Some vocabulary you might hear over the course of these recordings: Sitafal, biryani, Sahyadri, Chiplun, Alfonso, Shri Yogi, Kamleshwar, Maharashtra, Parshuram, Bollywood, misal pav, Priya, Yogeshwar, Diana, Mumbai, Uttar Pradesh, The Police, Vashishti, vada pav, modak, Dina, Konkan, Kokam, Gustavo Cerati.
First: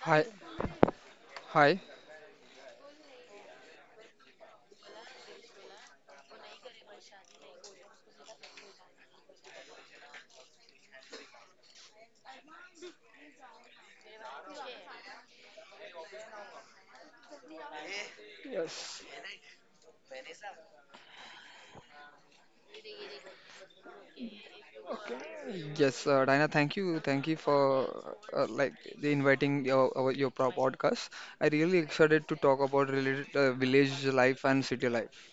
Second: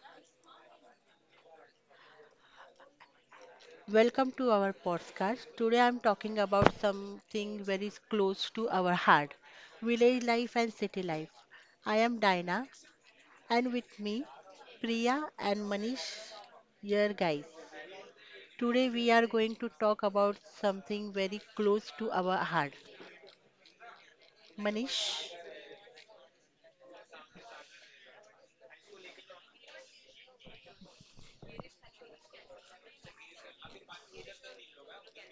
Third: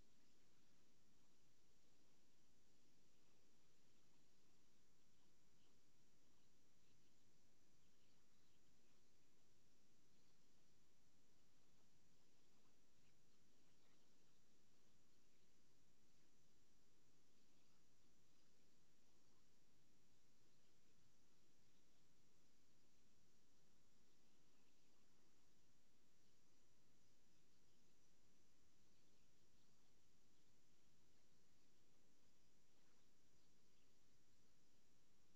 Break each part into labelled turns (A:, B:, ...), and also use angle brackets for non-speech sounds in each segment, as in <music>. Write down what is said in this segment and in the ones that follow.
A: Hi, hi.
B: welcome to our podcast. Today I'm talking about something very close to our heart, village life and city life. I am Dina and with me Priya and Manish here, guys. Today
A: Yes,
B: we are going to talk about something very close to our heart. Manish,
A: yes, Diana. Thank you for like the inviting your podcast. I really excited to talk about related village life and city life.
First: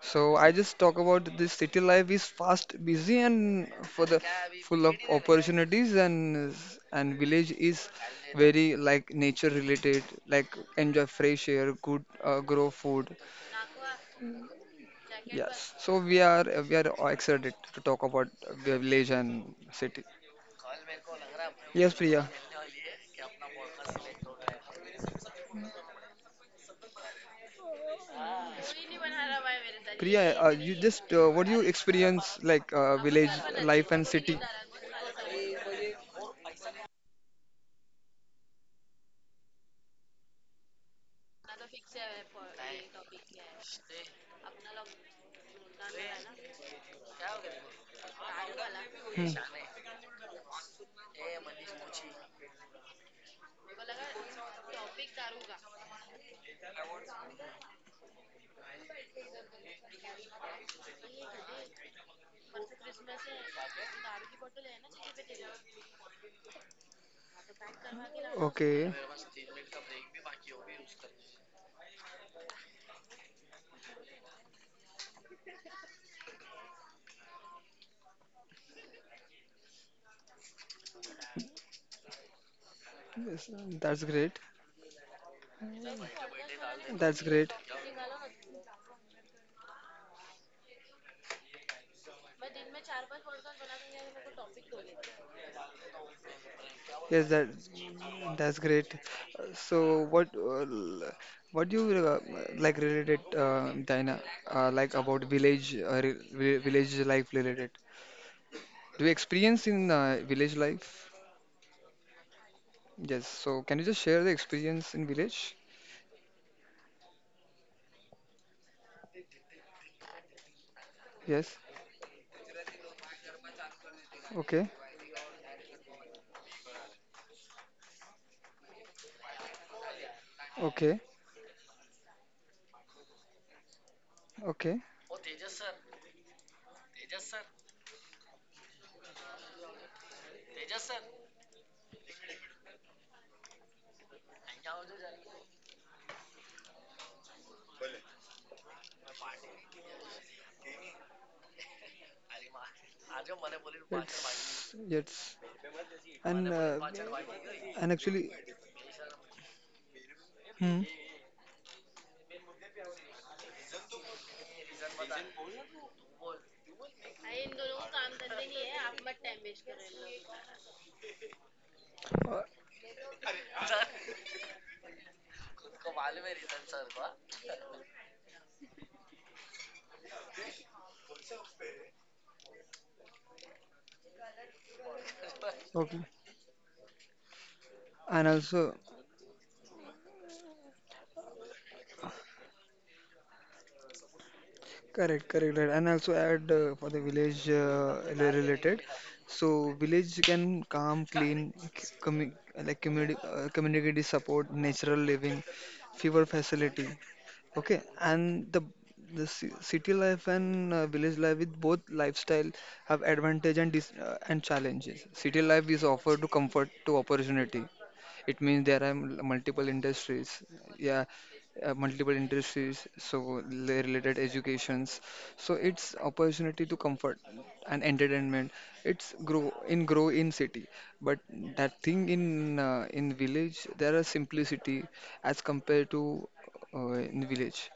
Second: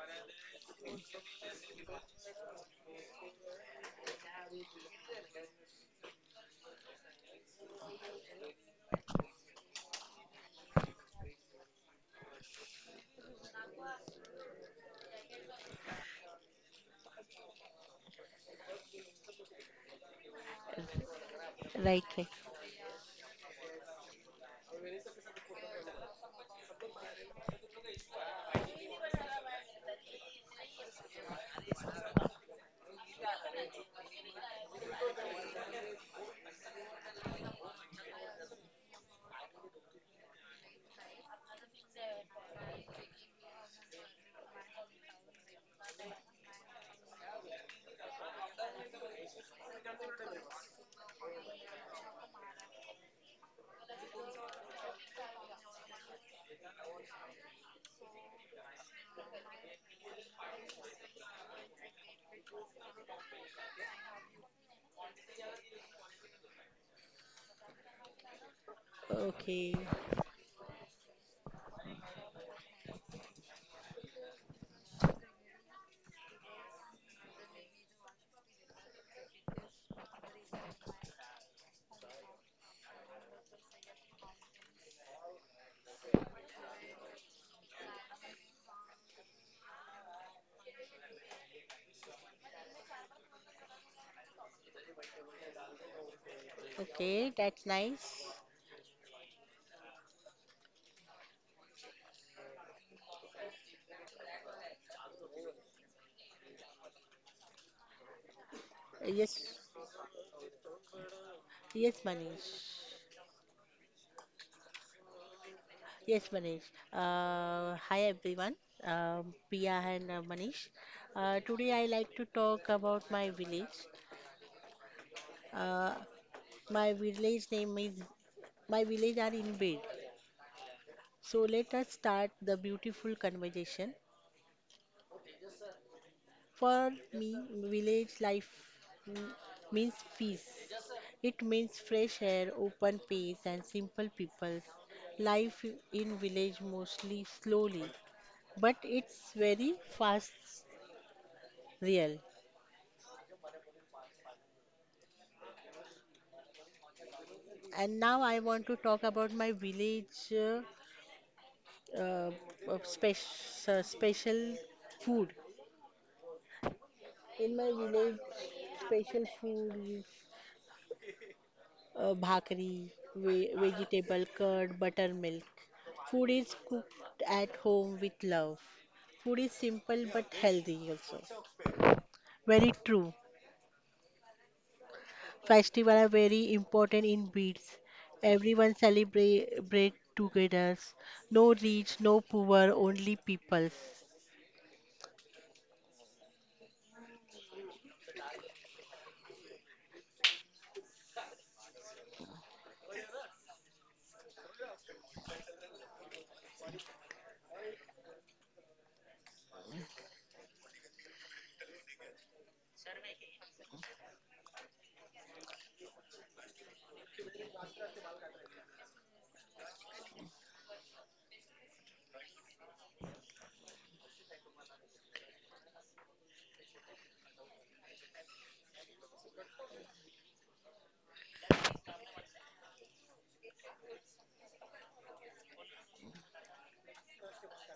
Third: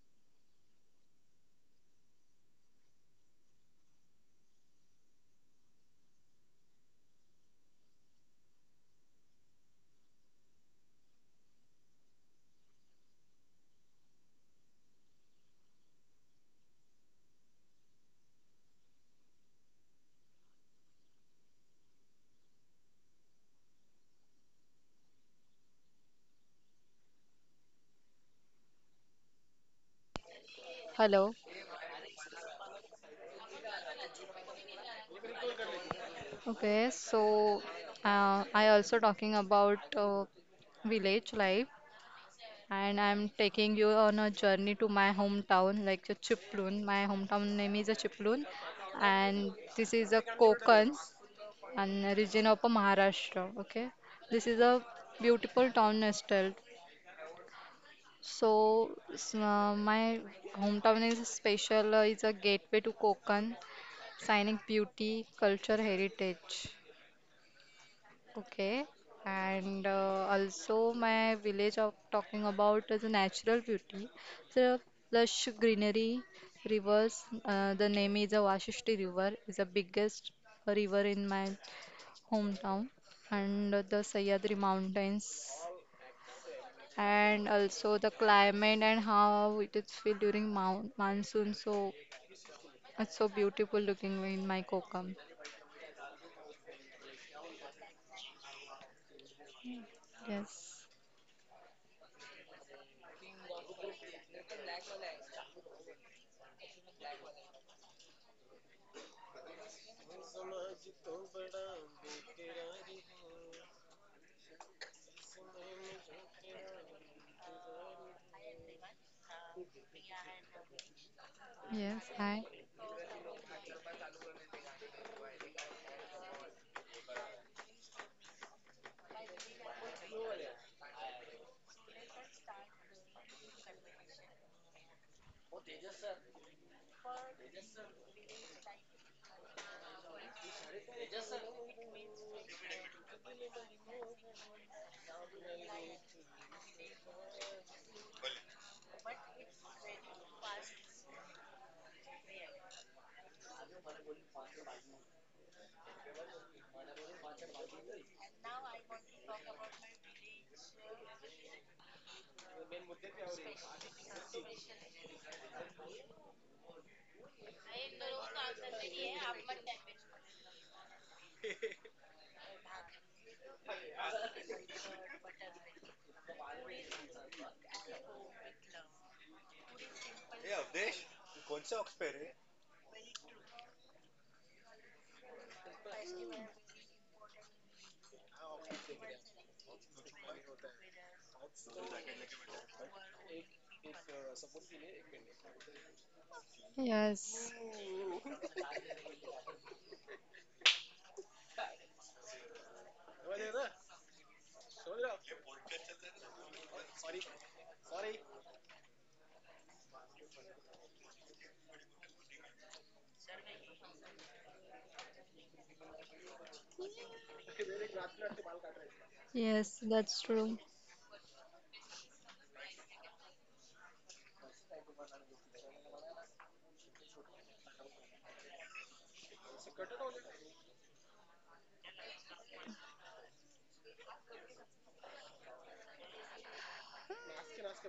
A: So I just talk about this city life is fast, busy, and for the full of opportunities, and village is very like nature related, like enjoy fresh air, good grow food. Yes, so we are excited to talk about village and city. Yes,
B: right,
A: Priya.
B: right.
A: Priya, you just
C: Hello.
A: what do you experience like village life and city?
C: Okay, so I also talking about village life, and I'm taking you on a journey to my hometown, like the Chiplun. My hometown name is a Chiplun,
A: Hmm.
C: and this is a Konkan, and a region of a Maharashtra. Okay, this is a beautiful town nestled. My hometown is special. It's a gateway to Konkan, signing beauty, culture, heritage. Okay,
A: Okay,
B: Okay,
C: and also my village of talking about is the natural beauty. So lush greenery, rivers. The name is a Vashishti River. Is the biggest river in my hometown,
A: yes,
C: and the
A: that's great.
C: Sahyadri Mountains,
A: That's
C: and
A: great.
C: also the climate and how it is feel during moun monsoon. So it's so beautiful looking in my Kokam.
A: Yes,
B: okay,
A: that
B: that's nice.
A: that's great. So what
C: Yes,
A: what do you like related Dina like about village village life related? Do you
B: Yes,
A: experience in village life?
B: yes, Manish.
A: Yes. So can you just share the experience in village?
B: Yes, Manish. Hi everyone. Priya and Manish.
A: Yes.
B: Today I
C: yes,
B: like to talk about my village.
A: Okay.
B: Uh, my village name is my village are in bed.
A: Okay.
B: So let us start the beautiful conversation.
A: Okay.
B: For me, village life mm, means peace. It means fresh air, open space, and simple people. Life in village mostly slowly, but it's very fast real.
A: It's and uh, and
B: And now
A: actually.
B: I want to talk about my village
A: Hmm.
B: uh, of spec- special food. In my village, special food is
A: Uh,
B: bhakri, vegetable curd, buttermilk. Food is cooked at home with love. Food is simple but healthy also. Very true. Festivals
A: okay.
B: are very important in Beats.
A: And also.
B: Everyone celebrate together. No rich, no poor, only peoples.
A: Correct, correct, right. And also add for the
C: yes.
A: village related. So village can calm, clean, c- commu like community, community support, natural living, fever facility. Okay, and the city life and village life with both lifestyle have advantage and dis and challenges. City life is offered to comfort to opportunity. It means there are
C: Yes,
A: multiple
C: that's
A: industries.
C: true.
A: Yeah, multiple industries, so related educations. So it's opportunity to comfort and entertainment. It's grow in city, but that thing in village there are simplicity as compared to in village.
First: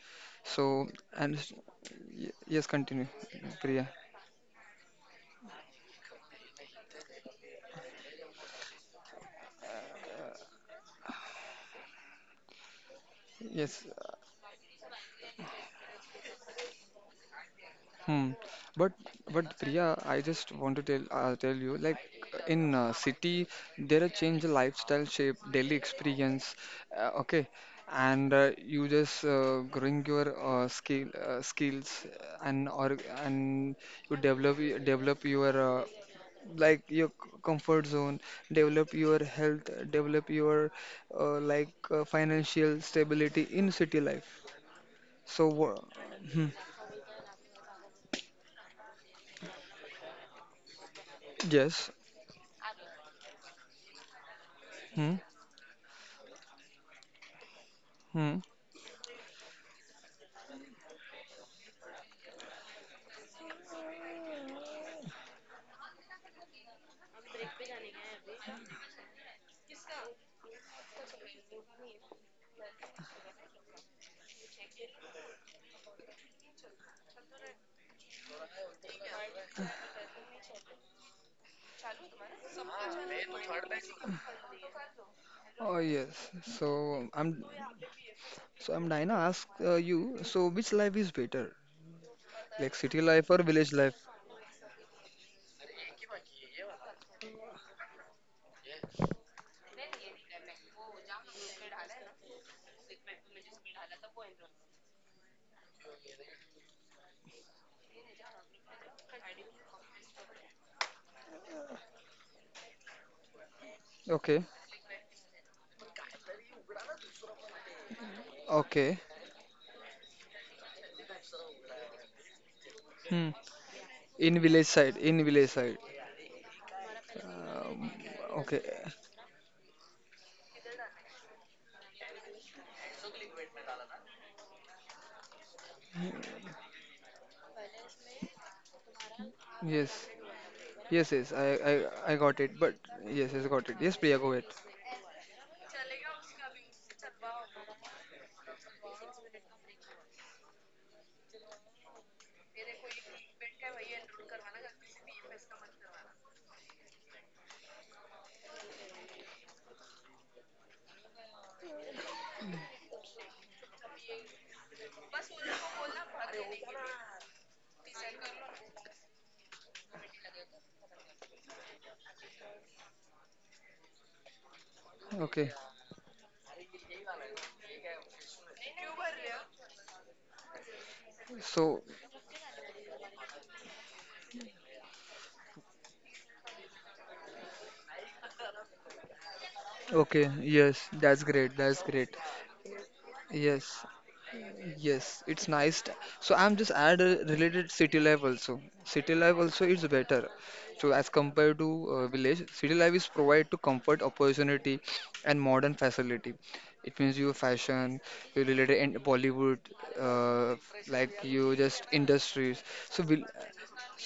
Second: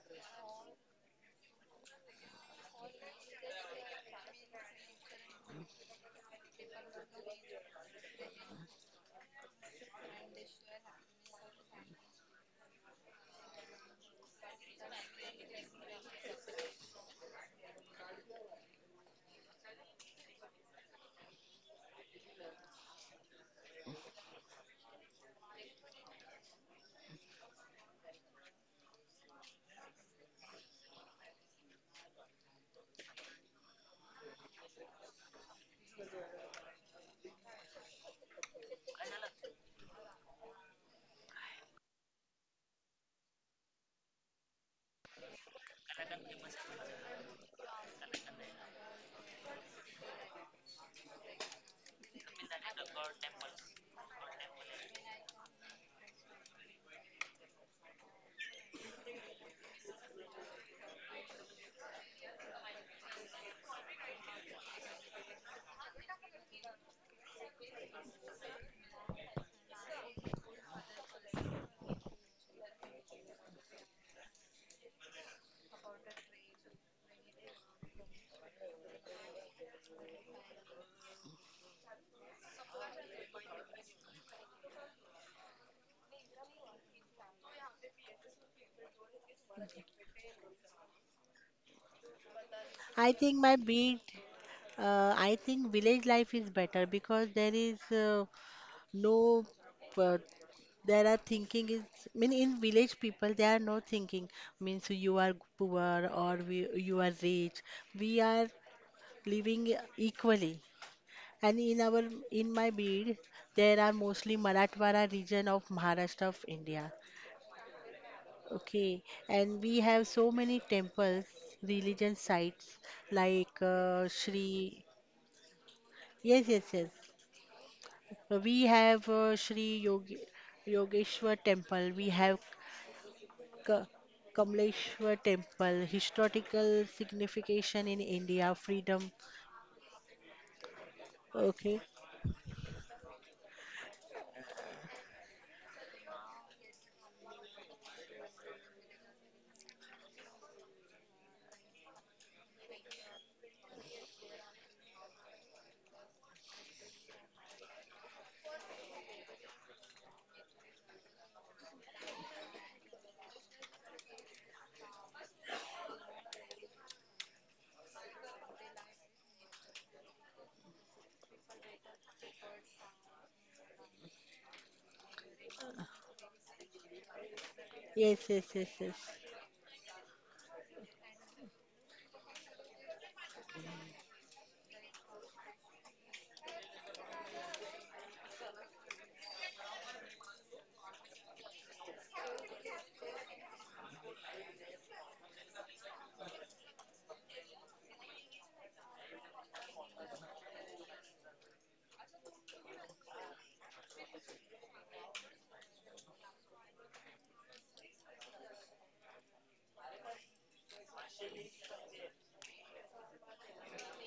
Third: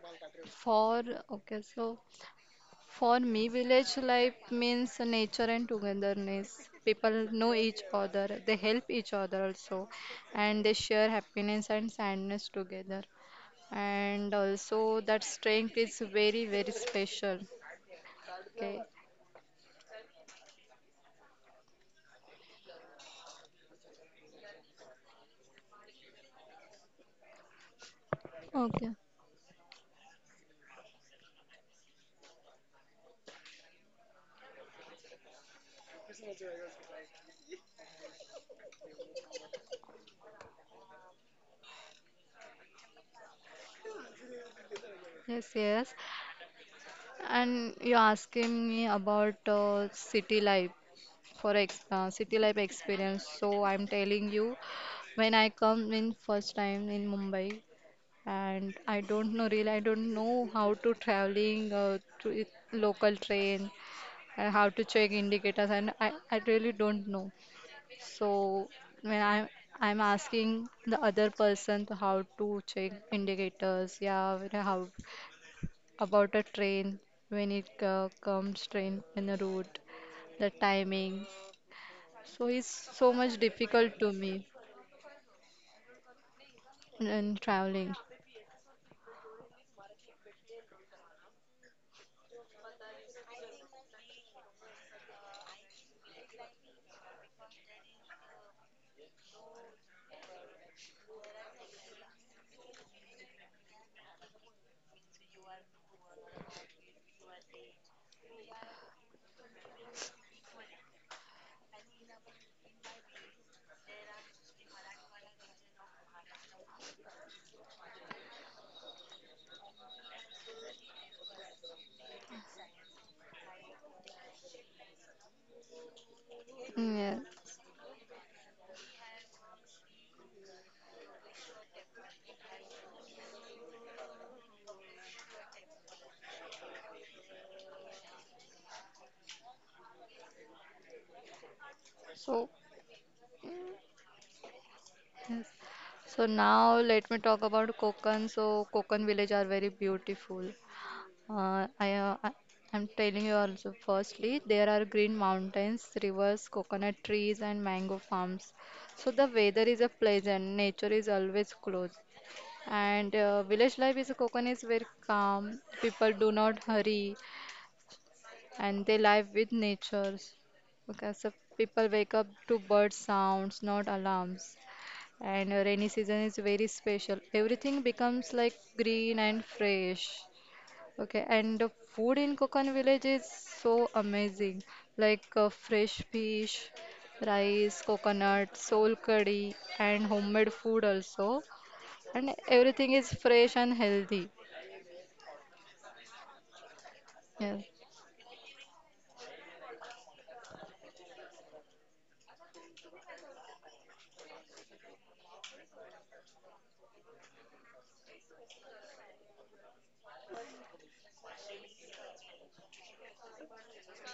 A: So
C: For
A: and
C: okay, so
A: yes, continue,
C: for me,
A: Priya.
C: village life means nature and togetherness. People know each other, they help each other also, and they share happiness and sadness together.
A: Yes.
C: And also, that strength is very, very special.
A: Hmm.
C: Okay,
A: But but Priya, I just want to tell you like in city there are change the lifestyle shape, daily experience, okay, and
C: okay,
A: you just growing your skills and or and you develop your like your comfort zone, develop your health, develop your like financial stability in city life.
C: yes,
A: So
C: yes.
A: hmm.
C: And you're asking me about city life. For ex
A: Yes.
C: city life experience. So I'm telling you,
A: Hmm.
C: when I come in first time in Mumbai,
A: Hmm.
C: and I don't know really, I don't know how to traveling to local train and how to check indicators, and I really don't know. So when I'm asking the other person to how to check indicators, yeah, how about a train when it comes train in the route, the timing. So it's so much difficult to me
A: Oh yes. So
C: in
A: I'm
C: traveling.
A: so I'm Dina ask you, so which life is better? Like city
B: I
A: life
B: think
A: or
B: my
A: village
B: beat,
A: life?
B: I think village life is better because there is no, uh, there are thinking is, mean in village people they are not thinking means you are poor or we, you are rich. We are living equally. And in our in my bid, there are mostly
A: Okay.
B: Marathwada region of Maharashtra of India. Okay,
A: Okay.
B: and we have so many temples, religion sites
A: Hmm.
B: like
A: In village
B: Shri.
A: side, in village side.
B: Yes, yes, yes.
C: Yeah.
A: Um, okay.
B: We have Shri Yogi, Yogeshwar Temple. We have Ka- Kamleshwar Temple. Historical signification in India, freedom.
A: Yes. Yes, yes. I,
B: Okay.
A: I I got
C: So
A: it. But yes, yes, got it. Yes, Priya, go ahead.
C: yes. So now let me talk about Konkan. So Konkan village are very beautiful. Uh, I, uh, I I'm telling you also. Firstly, there are green mountains, rivers, coconut trees, and mango farms. So the weather is a pleasant. Nature is always close, and village life is Konkan is very calm. People do not hurry and they live with natures. Okay, so people wake up to bird sounds, not alarms. And
A: Okay.
C: rainy season is very special. Everything
B: Yes,
C: becomes
B: yes,
C: like
B: yes, yes.
C: green and fresh. Okay, and the
A: So,
C: food in Kokon village is so amazing, like fresh fish, rice, coconut, soul curry, and
A: okay.
C: homemade
A: Yes,
C: food
A: that's
C: also.
A: great. That's great.
C: And everything is fresh and
A: Yes.
C: healthy.
A: Yes, it's nice. So I'm just add a related
C: Yes.
A: city life also. City life also is better. So as compared to village, city life is provide to comfort, opportunity, and modern facility. It means your fashion, your related in Bollywood, uh, like you just industries. So will,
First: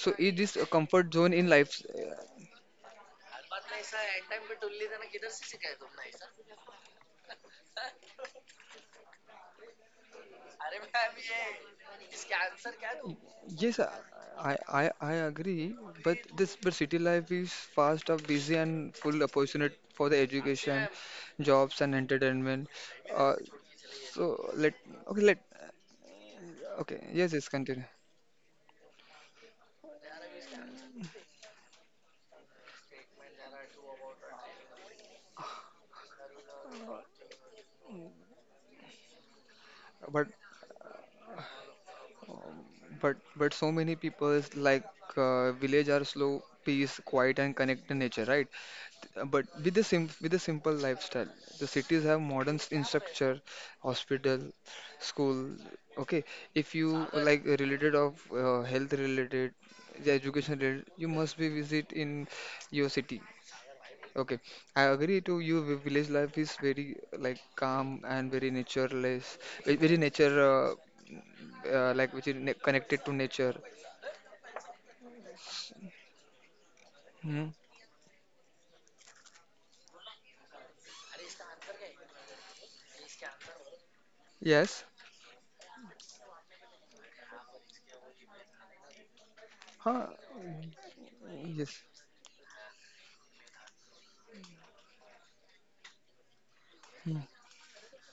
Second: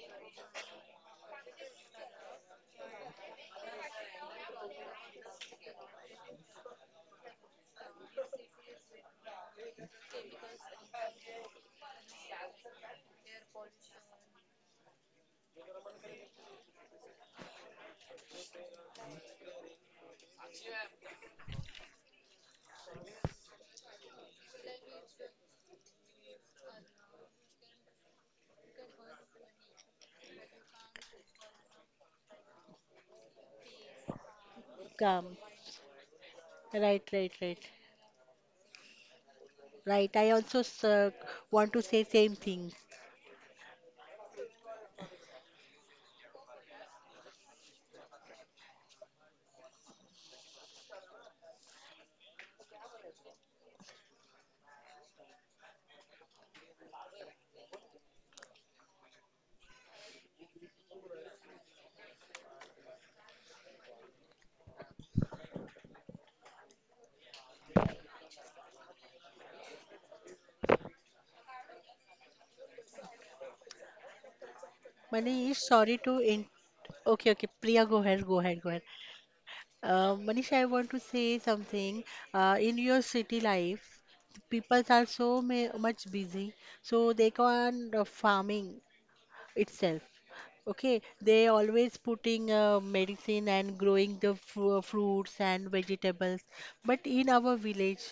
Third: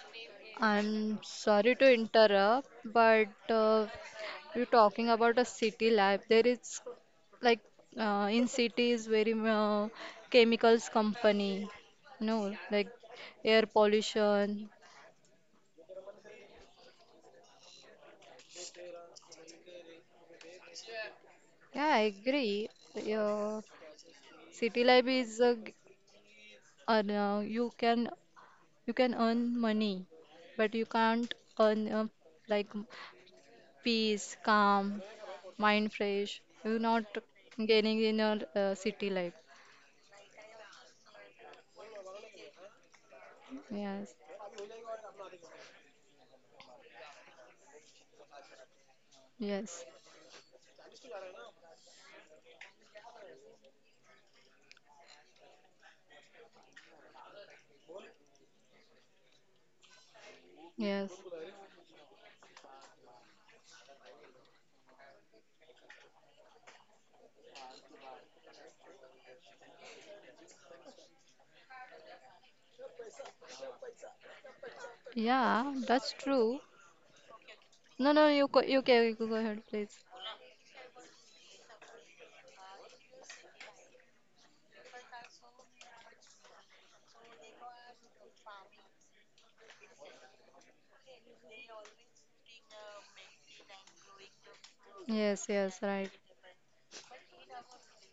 A: so it is a comfort
C: I'm
A: zone in
C: sorry
A: life.
C: to interrupt, but you're talking about a city life. There is like in cities very chemicals company, no, like air
A: Yes, I, I,
C: pollution.
A: I I agree, but this but city life is fast up, busy and full opportunity for the education, jobs
C: Yeah,
A: and
C: I
A: entertainment.
C: agree.
A: Uh,
C: Yeah,
A: so, let,
C: city life
A: okay,
C: is
A: let, okay,
C: earn,
A: yes,
C: uh,
A: yes,
C: you
A: continue.
C: can you can earn money, but you can't earn like peace, calm,
B: Come.
C: mind fresh. You're
B: Right,
C: not
B: right, right.
C: getting in your city life.
B: Right,
A: But
B: I also sir, want to say same
A: um,
B: thing.
A: but so many
C: Yes,
A: people's like village are slow, peace, quiet and connect to nature, right? But with the
C: yes,
A: sim with a simple lifestyle the cities have modern infrastructure, hospital, school. Okay, if you like related of health related the education related you
C: yes.
A: must be visit in your city. Okay, I agree to you, village life is very like calm and very natureless, very nature, like which is ne connected to nature.
B: Manish,
C: Yeah,
B: sorry
C: that's
B: to in.
C: true.
B: Okay,
A: Hmm.
B: okay. Priya, go
C: No,
B: ahead,
C: no,
B: go
C: you go,
B: ahead, go
C: you
B: ahead.
C: can go ahead, please.
B: Manish, I want to say something. In your city life,
A: Yes.
B: people are so ma much busy, so they go on farming itself.
A: Huh.
B: Okay, they always
A: Yes.
B: putting medicine and growing the fruits
C: Yes,
B: and
C: yes, right.
B: vegetables, but
A: Hmm.
B: in our village,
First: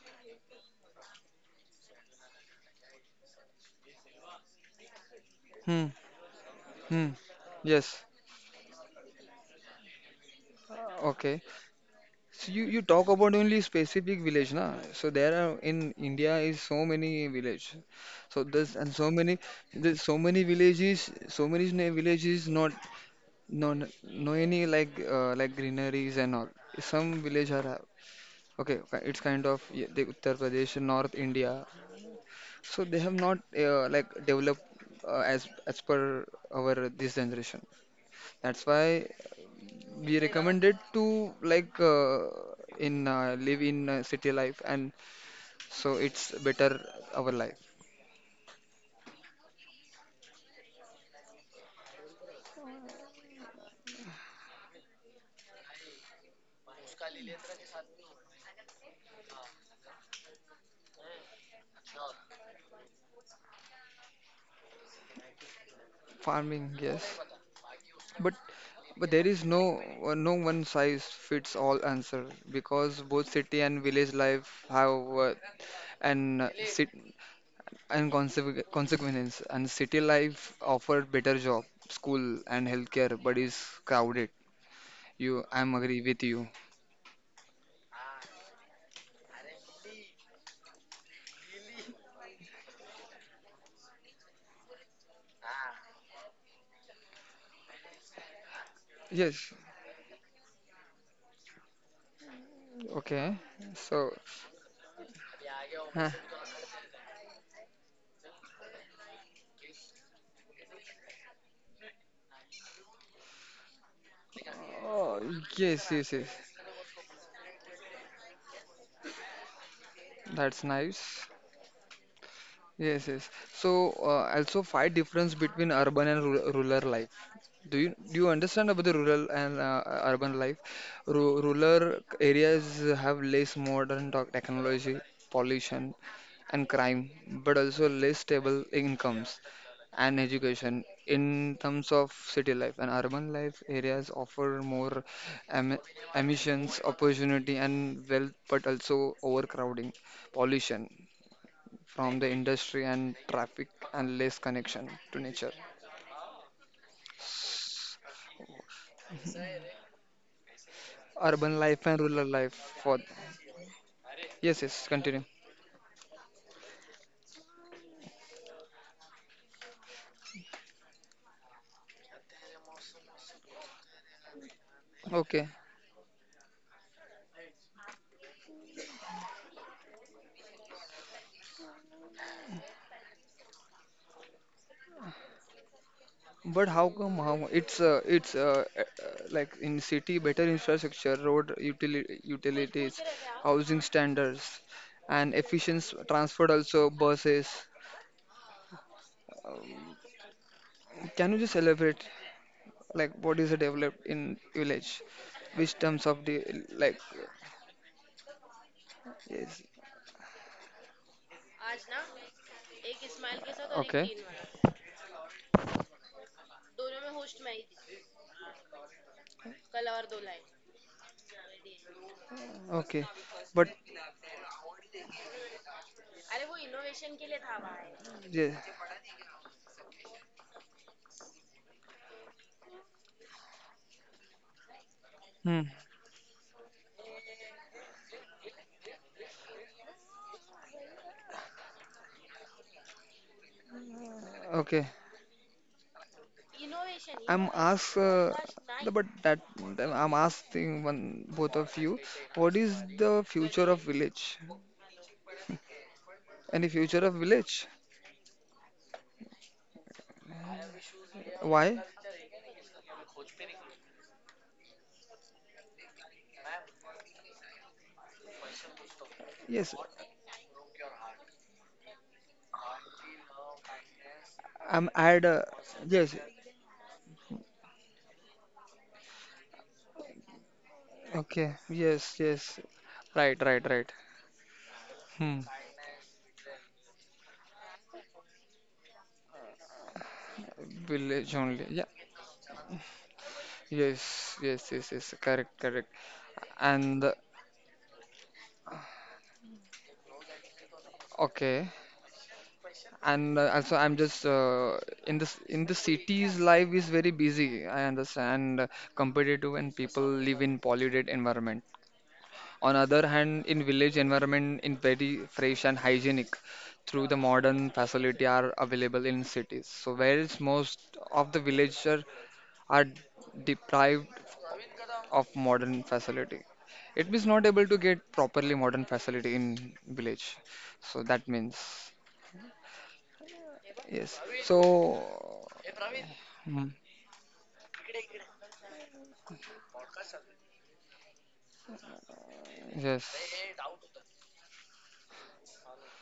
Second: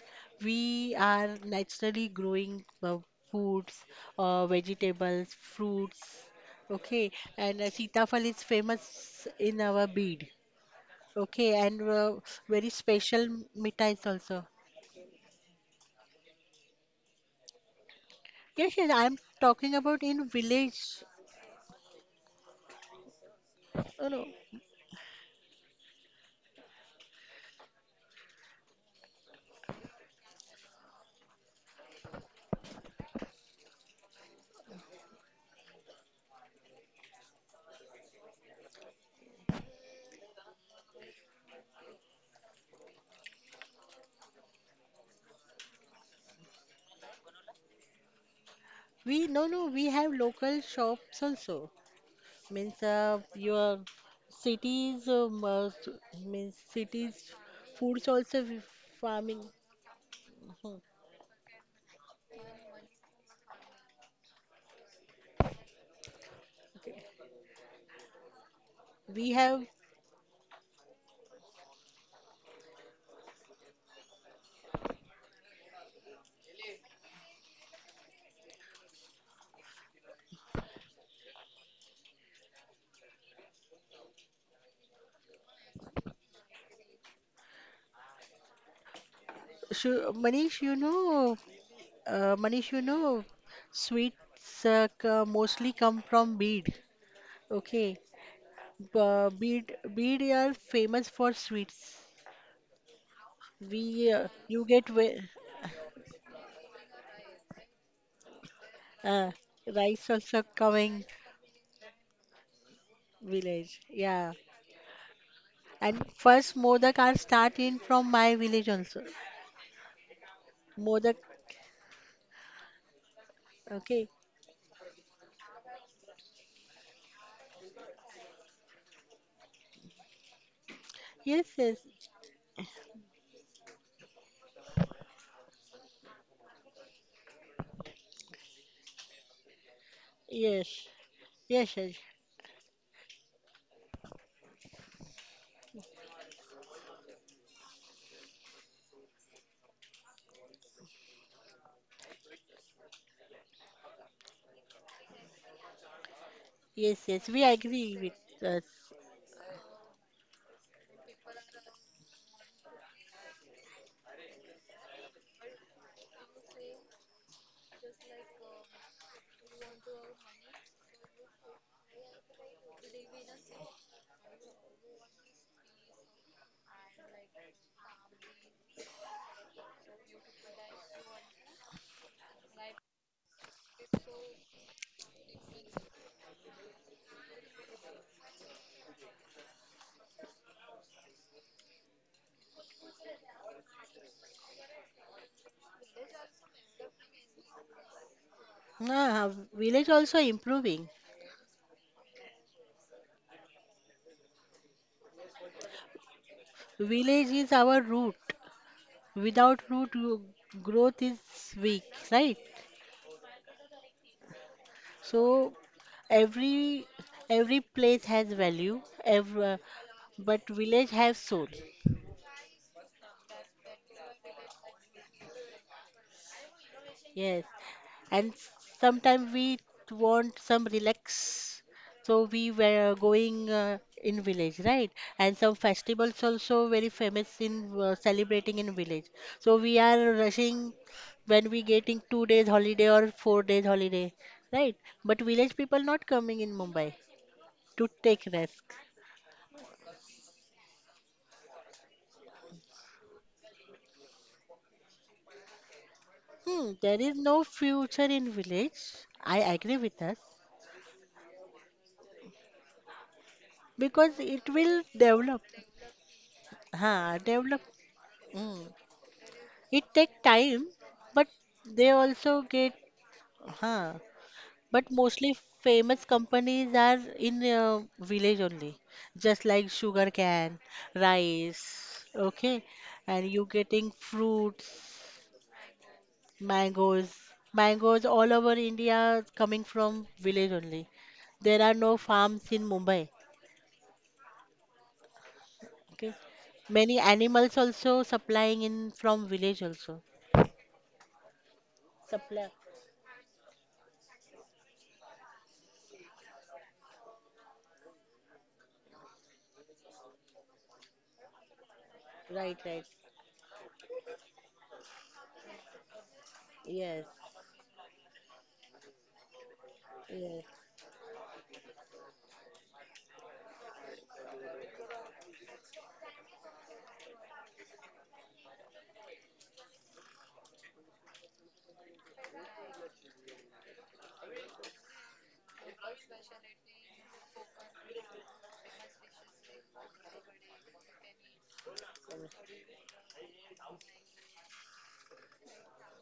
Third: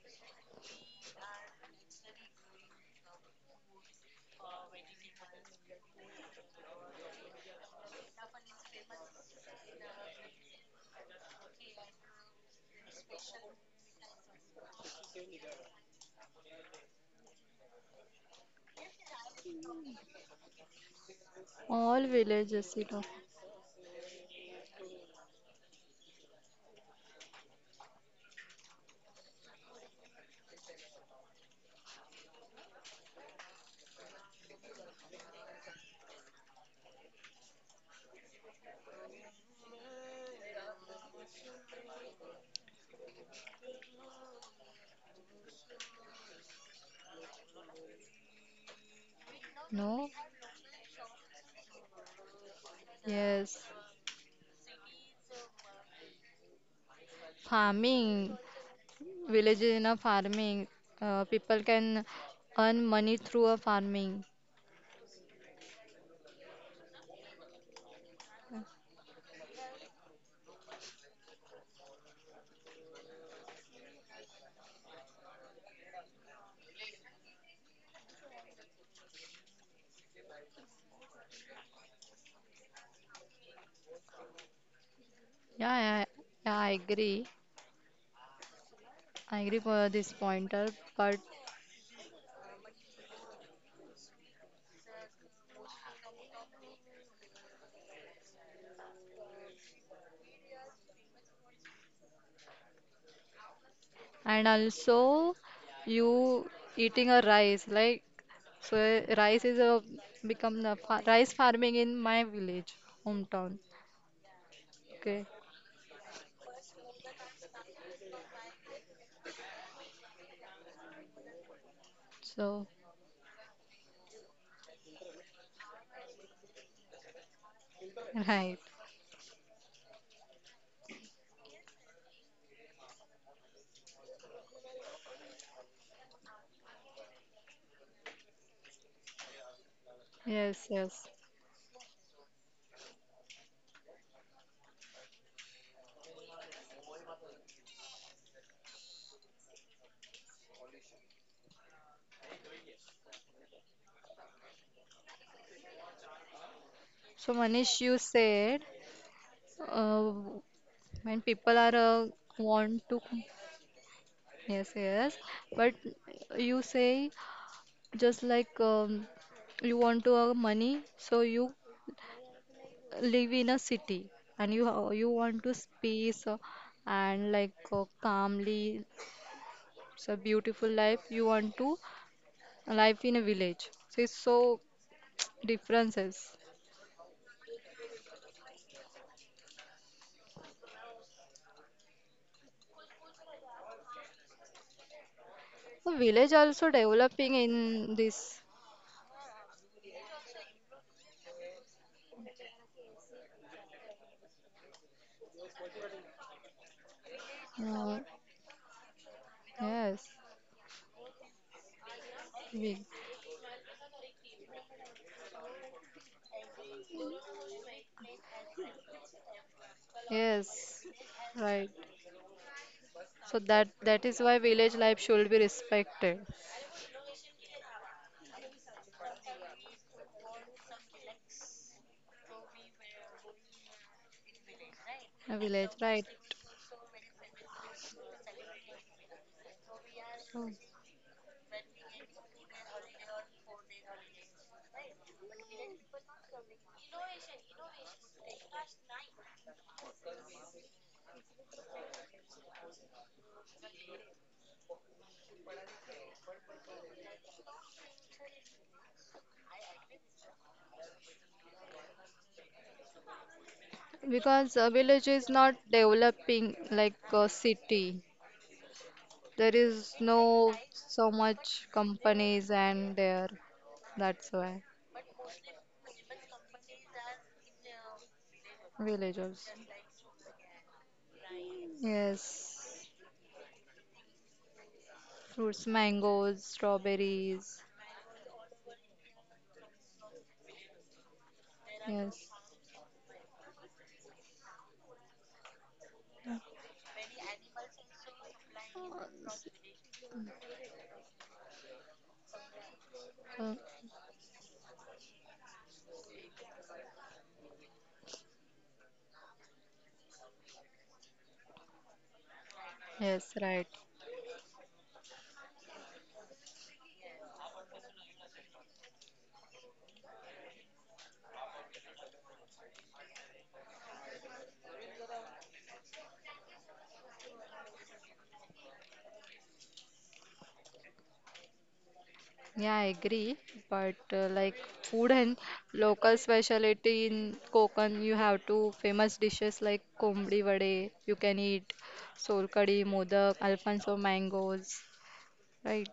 B: we are naturally growing foods, vegetables,
A: Hmm.
B: fruits. Okay,
A: Hmm.
B: and
A: Yes.
B: Sitafal is famous in our Bid.
A: Okay.
B: Okay, and
A: So you,
B: very
A: you talk
B: special
A: about only
B: mithais
A: specific
B: also.
A: village, na? So there are in India is so many village. So
B: Yes, yes, I'm talking
A: there's
B: about
A: so
B: in
A: many
B: village.
A: villages, so many
C: All
A: villages,
C: villages,
A: not,
C: you know.
A: no, no,
B: No, no,
A: no, any like greeneries and all. Some village are have. Okay, it's kind of, yeah, the Uttar Pradesh, North India. So they have not like developed as per our this generation. That's why we recommended to like in live in city life, and so it's better our life
B: no, no, we have
C: No?
B: local shops also. Means
C: Yes.
B: your cities means cities foods also
C: Farming.
B: we farming.
C: Villages in a farming.
B: Mhm.
C: People can earn money through a farming.
A: farming. Yes, but
C: Yeah,
A: but there
B: We
A: is no
B: have
A: uh, no one size fits all answer, because both city and village life have an sit and consequ consequence, and city life offer better job, school and healthcare but is crowded. You, I'm agree
C: yeah,
A: with you.
C: yeah, I agree. I agree for this
B: Shu- manish
C: pointer,
B: you
C: but.
B: know manish you know sweets mostly come from Bid. Okay, uh,
A: Yes,
B: Bid Bid are famous for sweets.
A: okay, so
B: We
C: And
B: you get wi-
C: also,
A: <laughs>
C: you eating a rice like so
B: uh,
C: rice is a
B: Rice also
C: become the fa
B: coming
C: rice farming in my village hometown.
B: village, yeah.
A: Oh,
C: Okay,
A: yes,
B: And
A: yes, yes.
B: first modak are start in from my village also.
A: That's
B: Modak.
A: nice.
C: so
A: Yes, yes. So,
B: Okay.
A: also five difference between urban and ru rural life. Do you
C: right,
A: understand about the rural and urban life? Ru
B: Yes, yes,
A: Rural areas have less modern technology, pollution, and crime, but also less stable incomes and
C: yes,
A: education
B: yes,
C: yes.
A: in
B: yes,
A: terms
B: yes,
A: of city life. And urban life areas offer more em emissions, opportunity, and wealth, but also overcrowding, pollution from the industry and traffic, and less connection to nature.
B: yes, yes.
C: So
B: We
C: Manish,
B: agree
C: you
B: with us.
C: said uh, when
A: Urban
C: people
A: life
C: are
A: and rural life for.
C: want to
A: Yes, yes,
C: yes,
A: continue.
C: yes, but you say just like you want to earn money, so you live in a city and you you
A: Okay.
C: want to space and like calmly it's a beautiful life you want to life in a village so it's so differences.
A: But how come, how it's like in city better infrastructure, road utilities, housing standards, and efficient
C: The village
A: transport
C: also
A: also
C: developing
A: buses.
C: in this.
B: Ah,
A: Um,
B: village also improving.
A: can you just elaborate like what is developed in village, which terms of the, like,
B: Village is our
C: uh,
B: root.
A: yes,
B: Without root,
C: yes
B: growth is weak, right?
C: we,
A: okay,
B: So every every place has value. Every, but
C: yes
B: village have soul.
C: right
A: okay,
C: so
A: but,
C: that that is why village life should be respected
B: Yes. And
A: yeah,
B: sometimes we want some relax, so we were going in village, right? And
C: a
B: some
A: hmm,
C: village right
B: festivals also very famous in celebrating in village, so we are
C: so,
B: rushing when we getting 2 days holiday or 4 days holiday, right?
A: okay.
B: But village people not coming in Mumbai
A: I'm innovation.
B: to
A: Asked,
B: take risk.
A: nice. But that, then I'm asking one both of you, what is the future of village? Any
B: Hmm.
A: future
B: There
A: of
B: is no
A: village?
B: future in village. I agree with us,
A: Why?
B: because it
C: because a
B: will
C: village is
B: develop.
C: not developing
B: Ha,
C: like a
B: develop.
C: city.
B: Hmm.
C: There
A: Yes,
B: It
C: is
B: take
C: no
B: time,
C: so
B: but
C: much
B: they also
C: companies
B: get,
C: and there.
B: huh?
C: That's why.
A: I'm
B: But
A: add.
B: mostly famous
A: Yes,
B: companies are in village only, just
C: Villagers.
B: like sugar cane,
A: okay.
B: rice,
A: Yes, yes.
B: okay,
C: Yes.
B: and
A: Right,
B: you
A: right,
B: getting
A: right.
B: fruits,
A: Hmm.
C: Fruits, mangoes,
B: mangoes,
C: strawberries.
B: mangoes all over India coming from village only.
A: Village
B: There
A: only.
B: are
A: Yeah.
B: no
C: Yes.
B: farms in Mumbai,
A: Yes, yes, yes, yes. Correct, correct.
B: okay. Many
A: And
B: animals also supplying in from village also.
A: okay.
B: Supply,
A: And
C: Uh,
A: also, I'm just in the cities, life is very busy. I understand competitive, and people live in polluted environment.
B: right,
A: On
B: right.
A: other
C: yes,
A: hand, in
C: right.
A: village environment, in very fresh and hygienic,
B: Yes,
A: through the modern facility are available in cities. So, whereas
B: yes.
A: most of the villager are deprived of modern facility, it means not able to get properly modern facility in village. So that means,
C: Yeah, I agree. But
A: yes.
C: like food
A: So.
C: and local
A: Hmm.
C: specialty in Konkan, you have to famous dishes like kombli vade, you can eat, solkadi,
A: Yes.
C: modak, Alfonso mangoes, right?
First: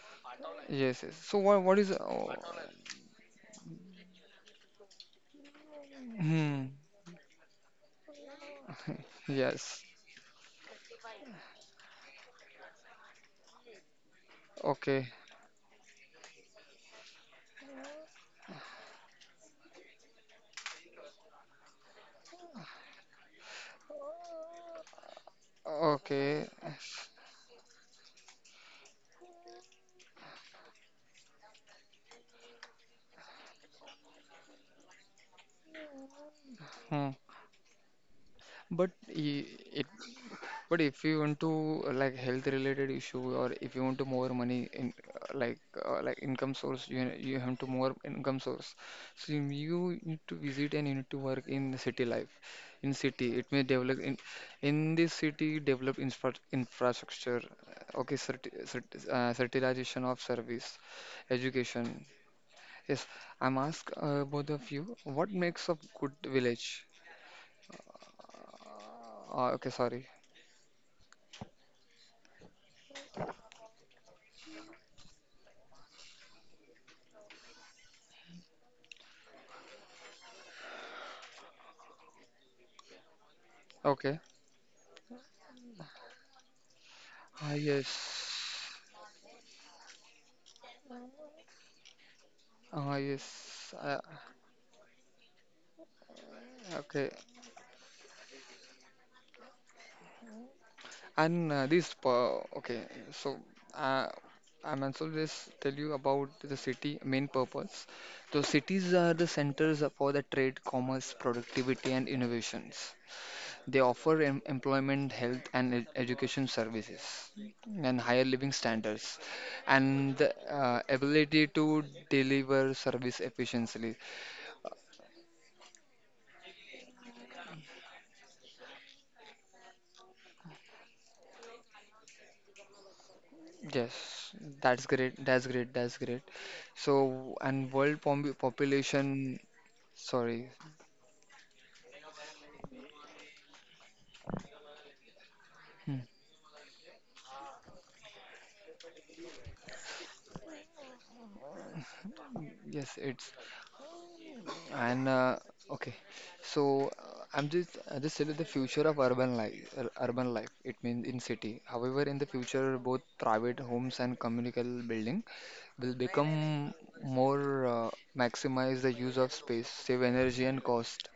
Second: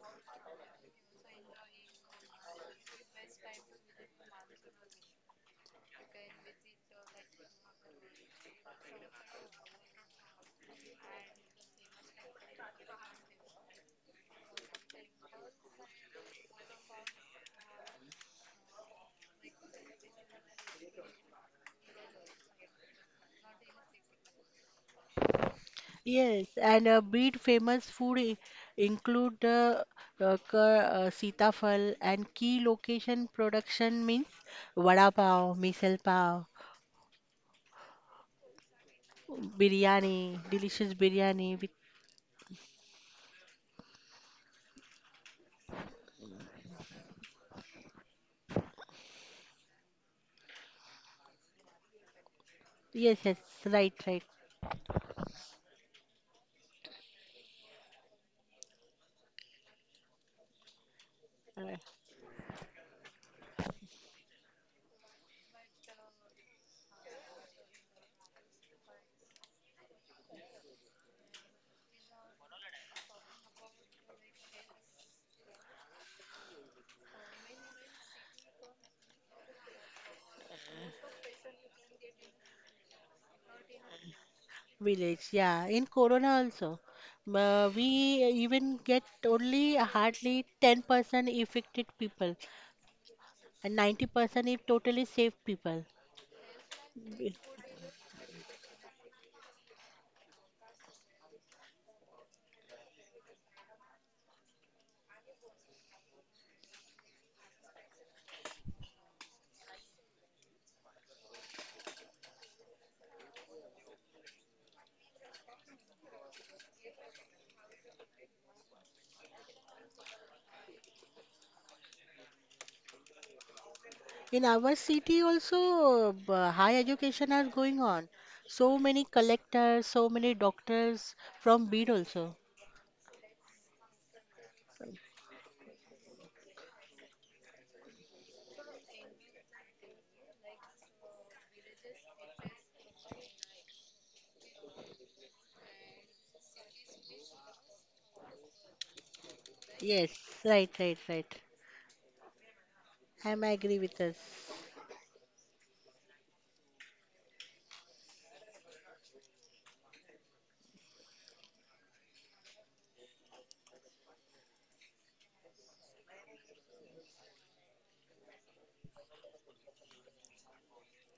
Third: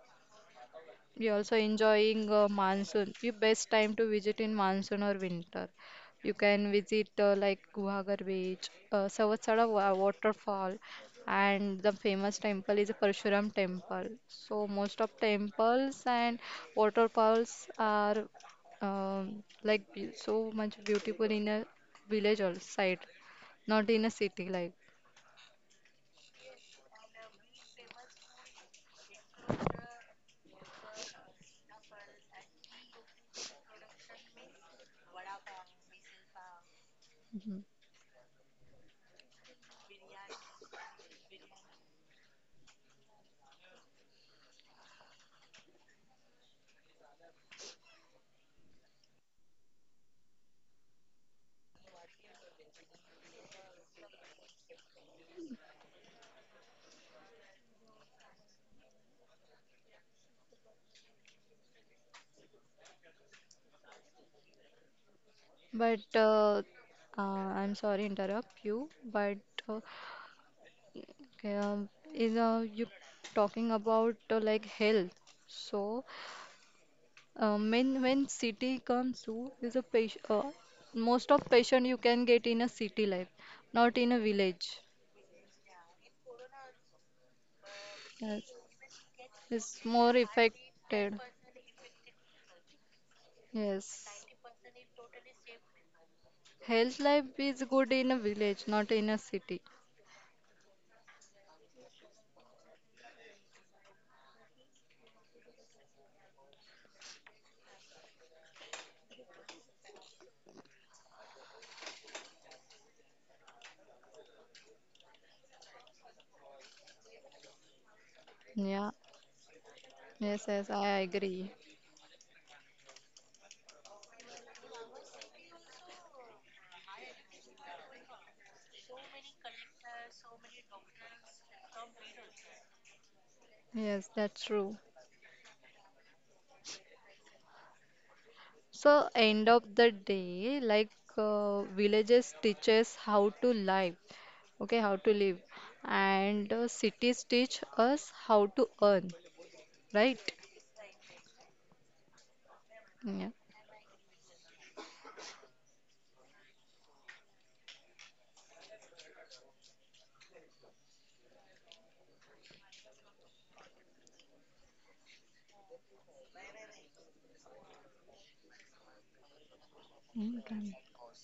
A: Yes. Yes.
C: We
A: So
C: also
A: what is,
C: enjoying
A: oh,
C: monsoon. You best time to visit in monsoon or winter. You
A: hmm,
C: can visit like Guhagar Beach,
A: yes.
C: waterfall, and the famous temple is Parshuram temple. So most
A: Okay.
C: of temples and waterfalls are so much beautiful in a village or side, not in a city like.
B: Yes,
A: Okay.
B: and breed famous food include the sitafal and key location production means vada pav, misal pav,
A: Hmm.
C: Mhm.
A: But I- it
B: biryani,
A: But
B: delicious
A: if you want
B: biryani
A: to
B: with,
A: like health related issue, or if you want to more money in like income source, you have to more income source, so you need to visit and you need to work in the city life, in
B: yes,
A: city
B: yes,
A: it may
B: right,
A: develop in
B: right.
A: in this city, develop infrastructure, okay, certification of service,
B: uh,
A: education. Yes, I'm ask both of you, what makes a
C: But
A: good village?
C: uh, I'm sorry interrupt you, but
A: Okay,
C: uh,
A: sorry.
C: okay, is you talking about like health? So, when city comes to is a patient. Most of patient you can get in a city life, not in a
A: Okay.
C: village.
B: Village, yeah. In Corona also,
A: Ah,
B: we
A: yes.
C: Yes,
B: even get only
C: it's more
B: hardly
C: affected.
B: 10% affected people and
A: Yes.
C: Yes,
B: 90% is totally safe people.
C: health
A: Okay.
C: life is good in a village, not in a city.
A: And this. Okay. So uh, I'm also just tell you about the city main purpose. So cities are the centers for the trade, commerce, productivity, and innovations. They offer employment, health, and ed education services, and higher living
C: Yeah.
A: standards, and the
C: Yes, yes, I agree.
A: ability to deliver service efficiently.
B: In our city also, high education are going on. So many collectors, so many doctors from Bid also.
C: Yes,
A: Yes,
C: that's true.
A: that's great. That's great. That's great. So, and world
C: So
A: population,
C: end of the
A: sorry.
C: day, like villages teaches how to live, okay, how to live,
A: Hmm.
C: and cities teach us how to earn,
B: Yes,
C: right?
B: right, right, right.
A: Yes,
C: Yeah.
B: I
A: it's,
B: am agree with us.
A: and okay. So, I just said the future of urban life. Urban life. It means in city. However, in the future, both private homes and communal building will become more, maximize the use of space, save energy and
C: Okay.
A: cost.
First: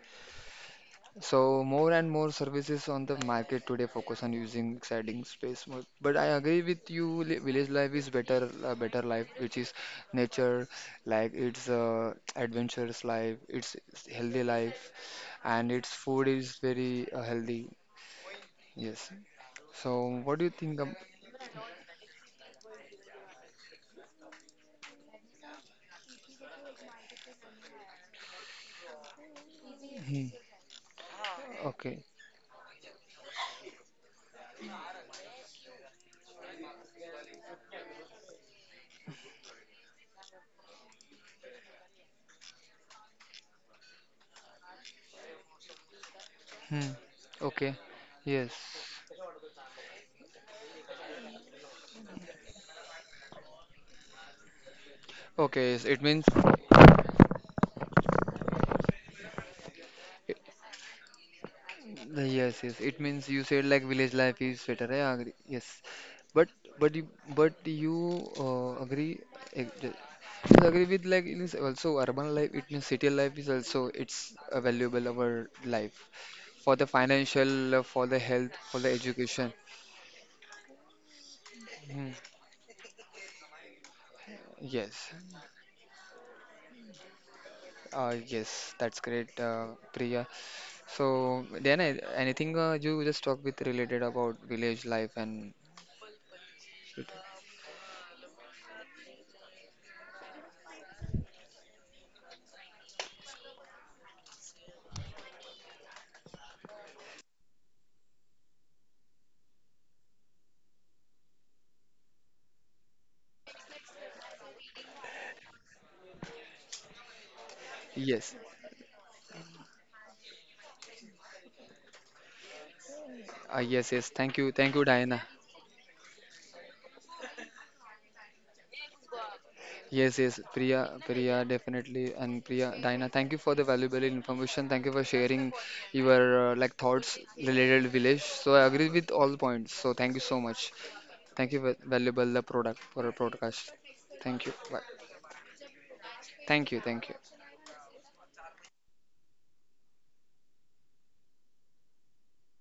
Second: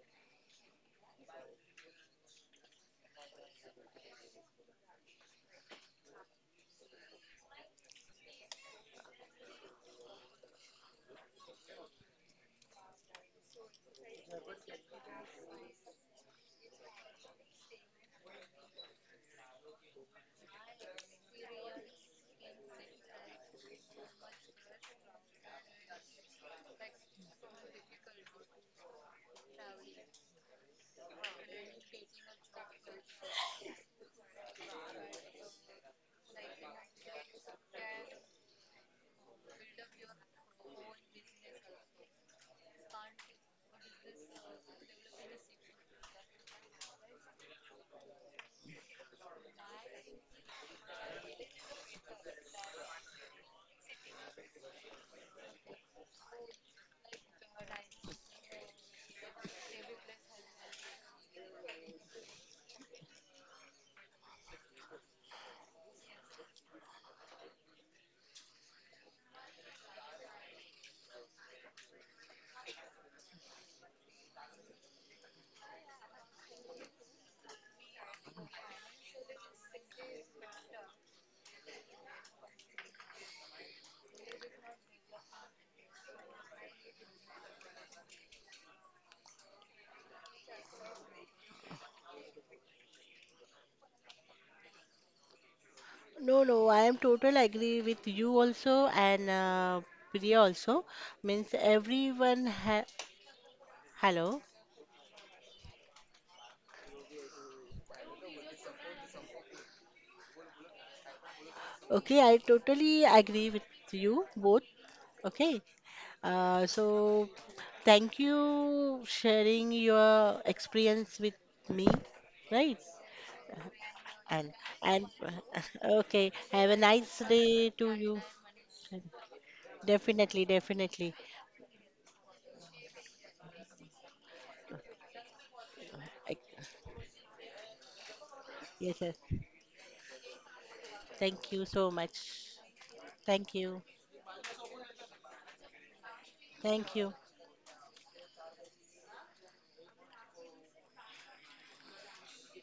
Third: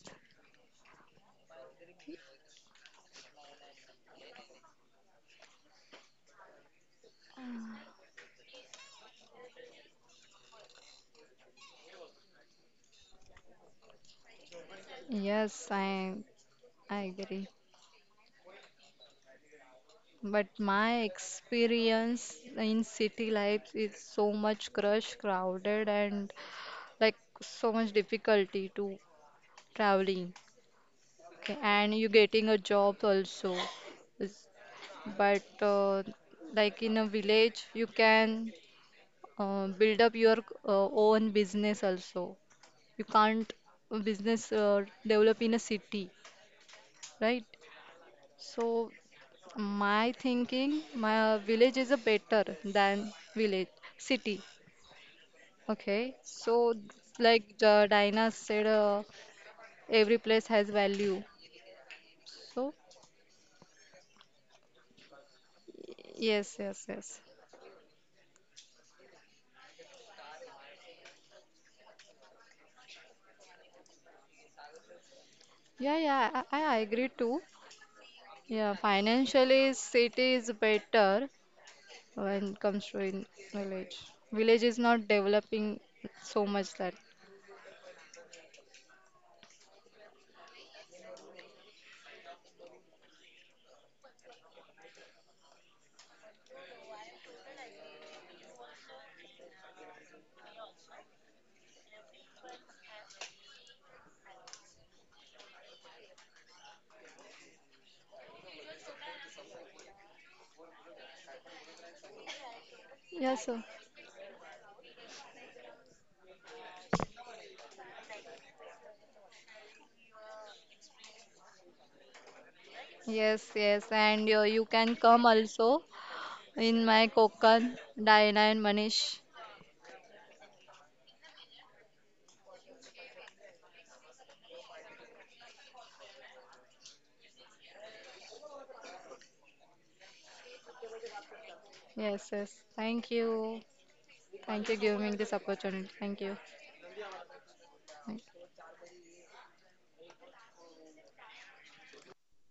A: So more and more services on the market today focus on using exciting space more. But I agree with you, village life is better, a better life, which is nature, like it's adventurous life, it's healthy life,
C: Yes,
A: and its food is
C: I
A: very
C: agree.
A: healthy. Yes. So what
C: But
A: do you think?
C: my experience in city life is so much crush, crowded, and like so much difficulty to
A: Hmm.
C: traveling. Okay, and
A: Okay.
C: you getting a job also. Is- But like in a village, you can build up your own business also. You can't business develop in a city,
A: Hmm.
C: right?
A: Okay. Yes.
C: So my thinking, my village is a better than village city.
A: Okay. Yes, it
C: Okay,
A: means.
C: so like the Diana said, every place has value.
A: Yes,
C: So
A: yes. It means you said like village life is better. I agree. Yes, but
C: yes, yes,
A: but you
C: yes.
A: but you agree, eh, ju- just agree with, like, it is also urban life. It means city life is also it's a valuable our
C: Yeah,
A: life
C: yeah, I
A: for the
C: agree too.
A: financial, for the health,
C: Yeah,
A: for the education.
C: financially city is better
A: Hmm.
C: when it comes to in village. Village is
A: Yes,
C: not developing so much that.
A: yes. That's great, Priya. So then anything you just talk with related about village life and
B: No, no, I am
A: city.
B: total agree with you also and Priya also. Means everyone ha hello. Okay, I totally agree
C: Yes,
B: with
C: sir.
B: you both. Okay. So, thank
A: Yes.
B: you sharing your experience with me, right?
C: Yes,
A: Yes,
C: yes,
A: yes. Thank
C: and
B: And
A: you. Thank
C: you
A: you,
B: and
C: can
A: Diana.
C: come
B: <laughs>
C: also
B: okay, have a
C: in
B: nice
C: my
B: day
C: Konkan,
B: to you.
C: Diana and Manish.
A: Yes, yes.
B: Definitely,
A: Priya,
B: definitely.
A: Priya, definitely. And Priya, Diana, thank you for the valuable information. Thank you for sharing your
B: I-
A: like thoughts related to village. So I agree
B: Yes,
A: with
B: yes.
A: all points. So thank you so much.
B: Thank
A: Thank you,
B: you so much.
A: valuable
C: Yes,
A: the
C: yes.
A: product for a
C: Thank
B: Thank
A: podcast.
C: you.
B: you.
A: Thank you.
C: Thank
A: Bye.
C: you giving me this opportunity. Thank you.
A: Thank you.
B: Thank
A: Thank
B: you.
A: you.
C: Thank you.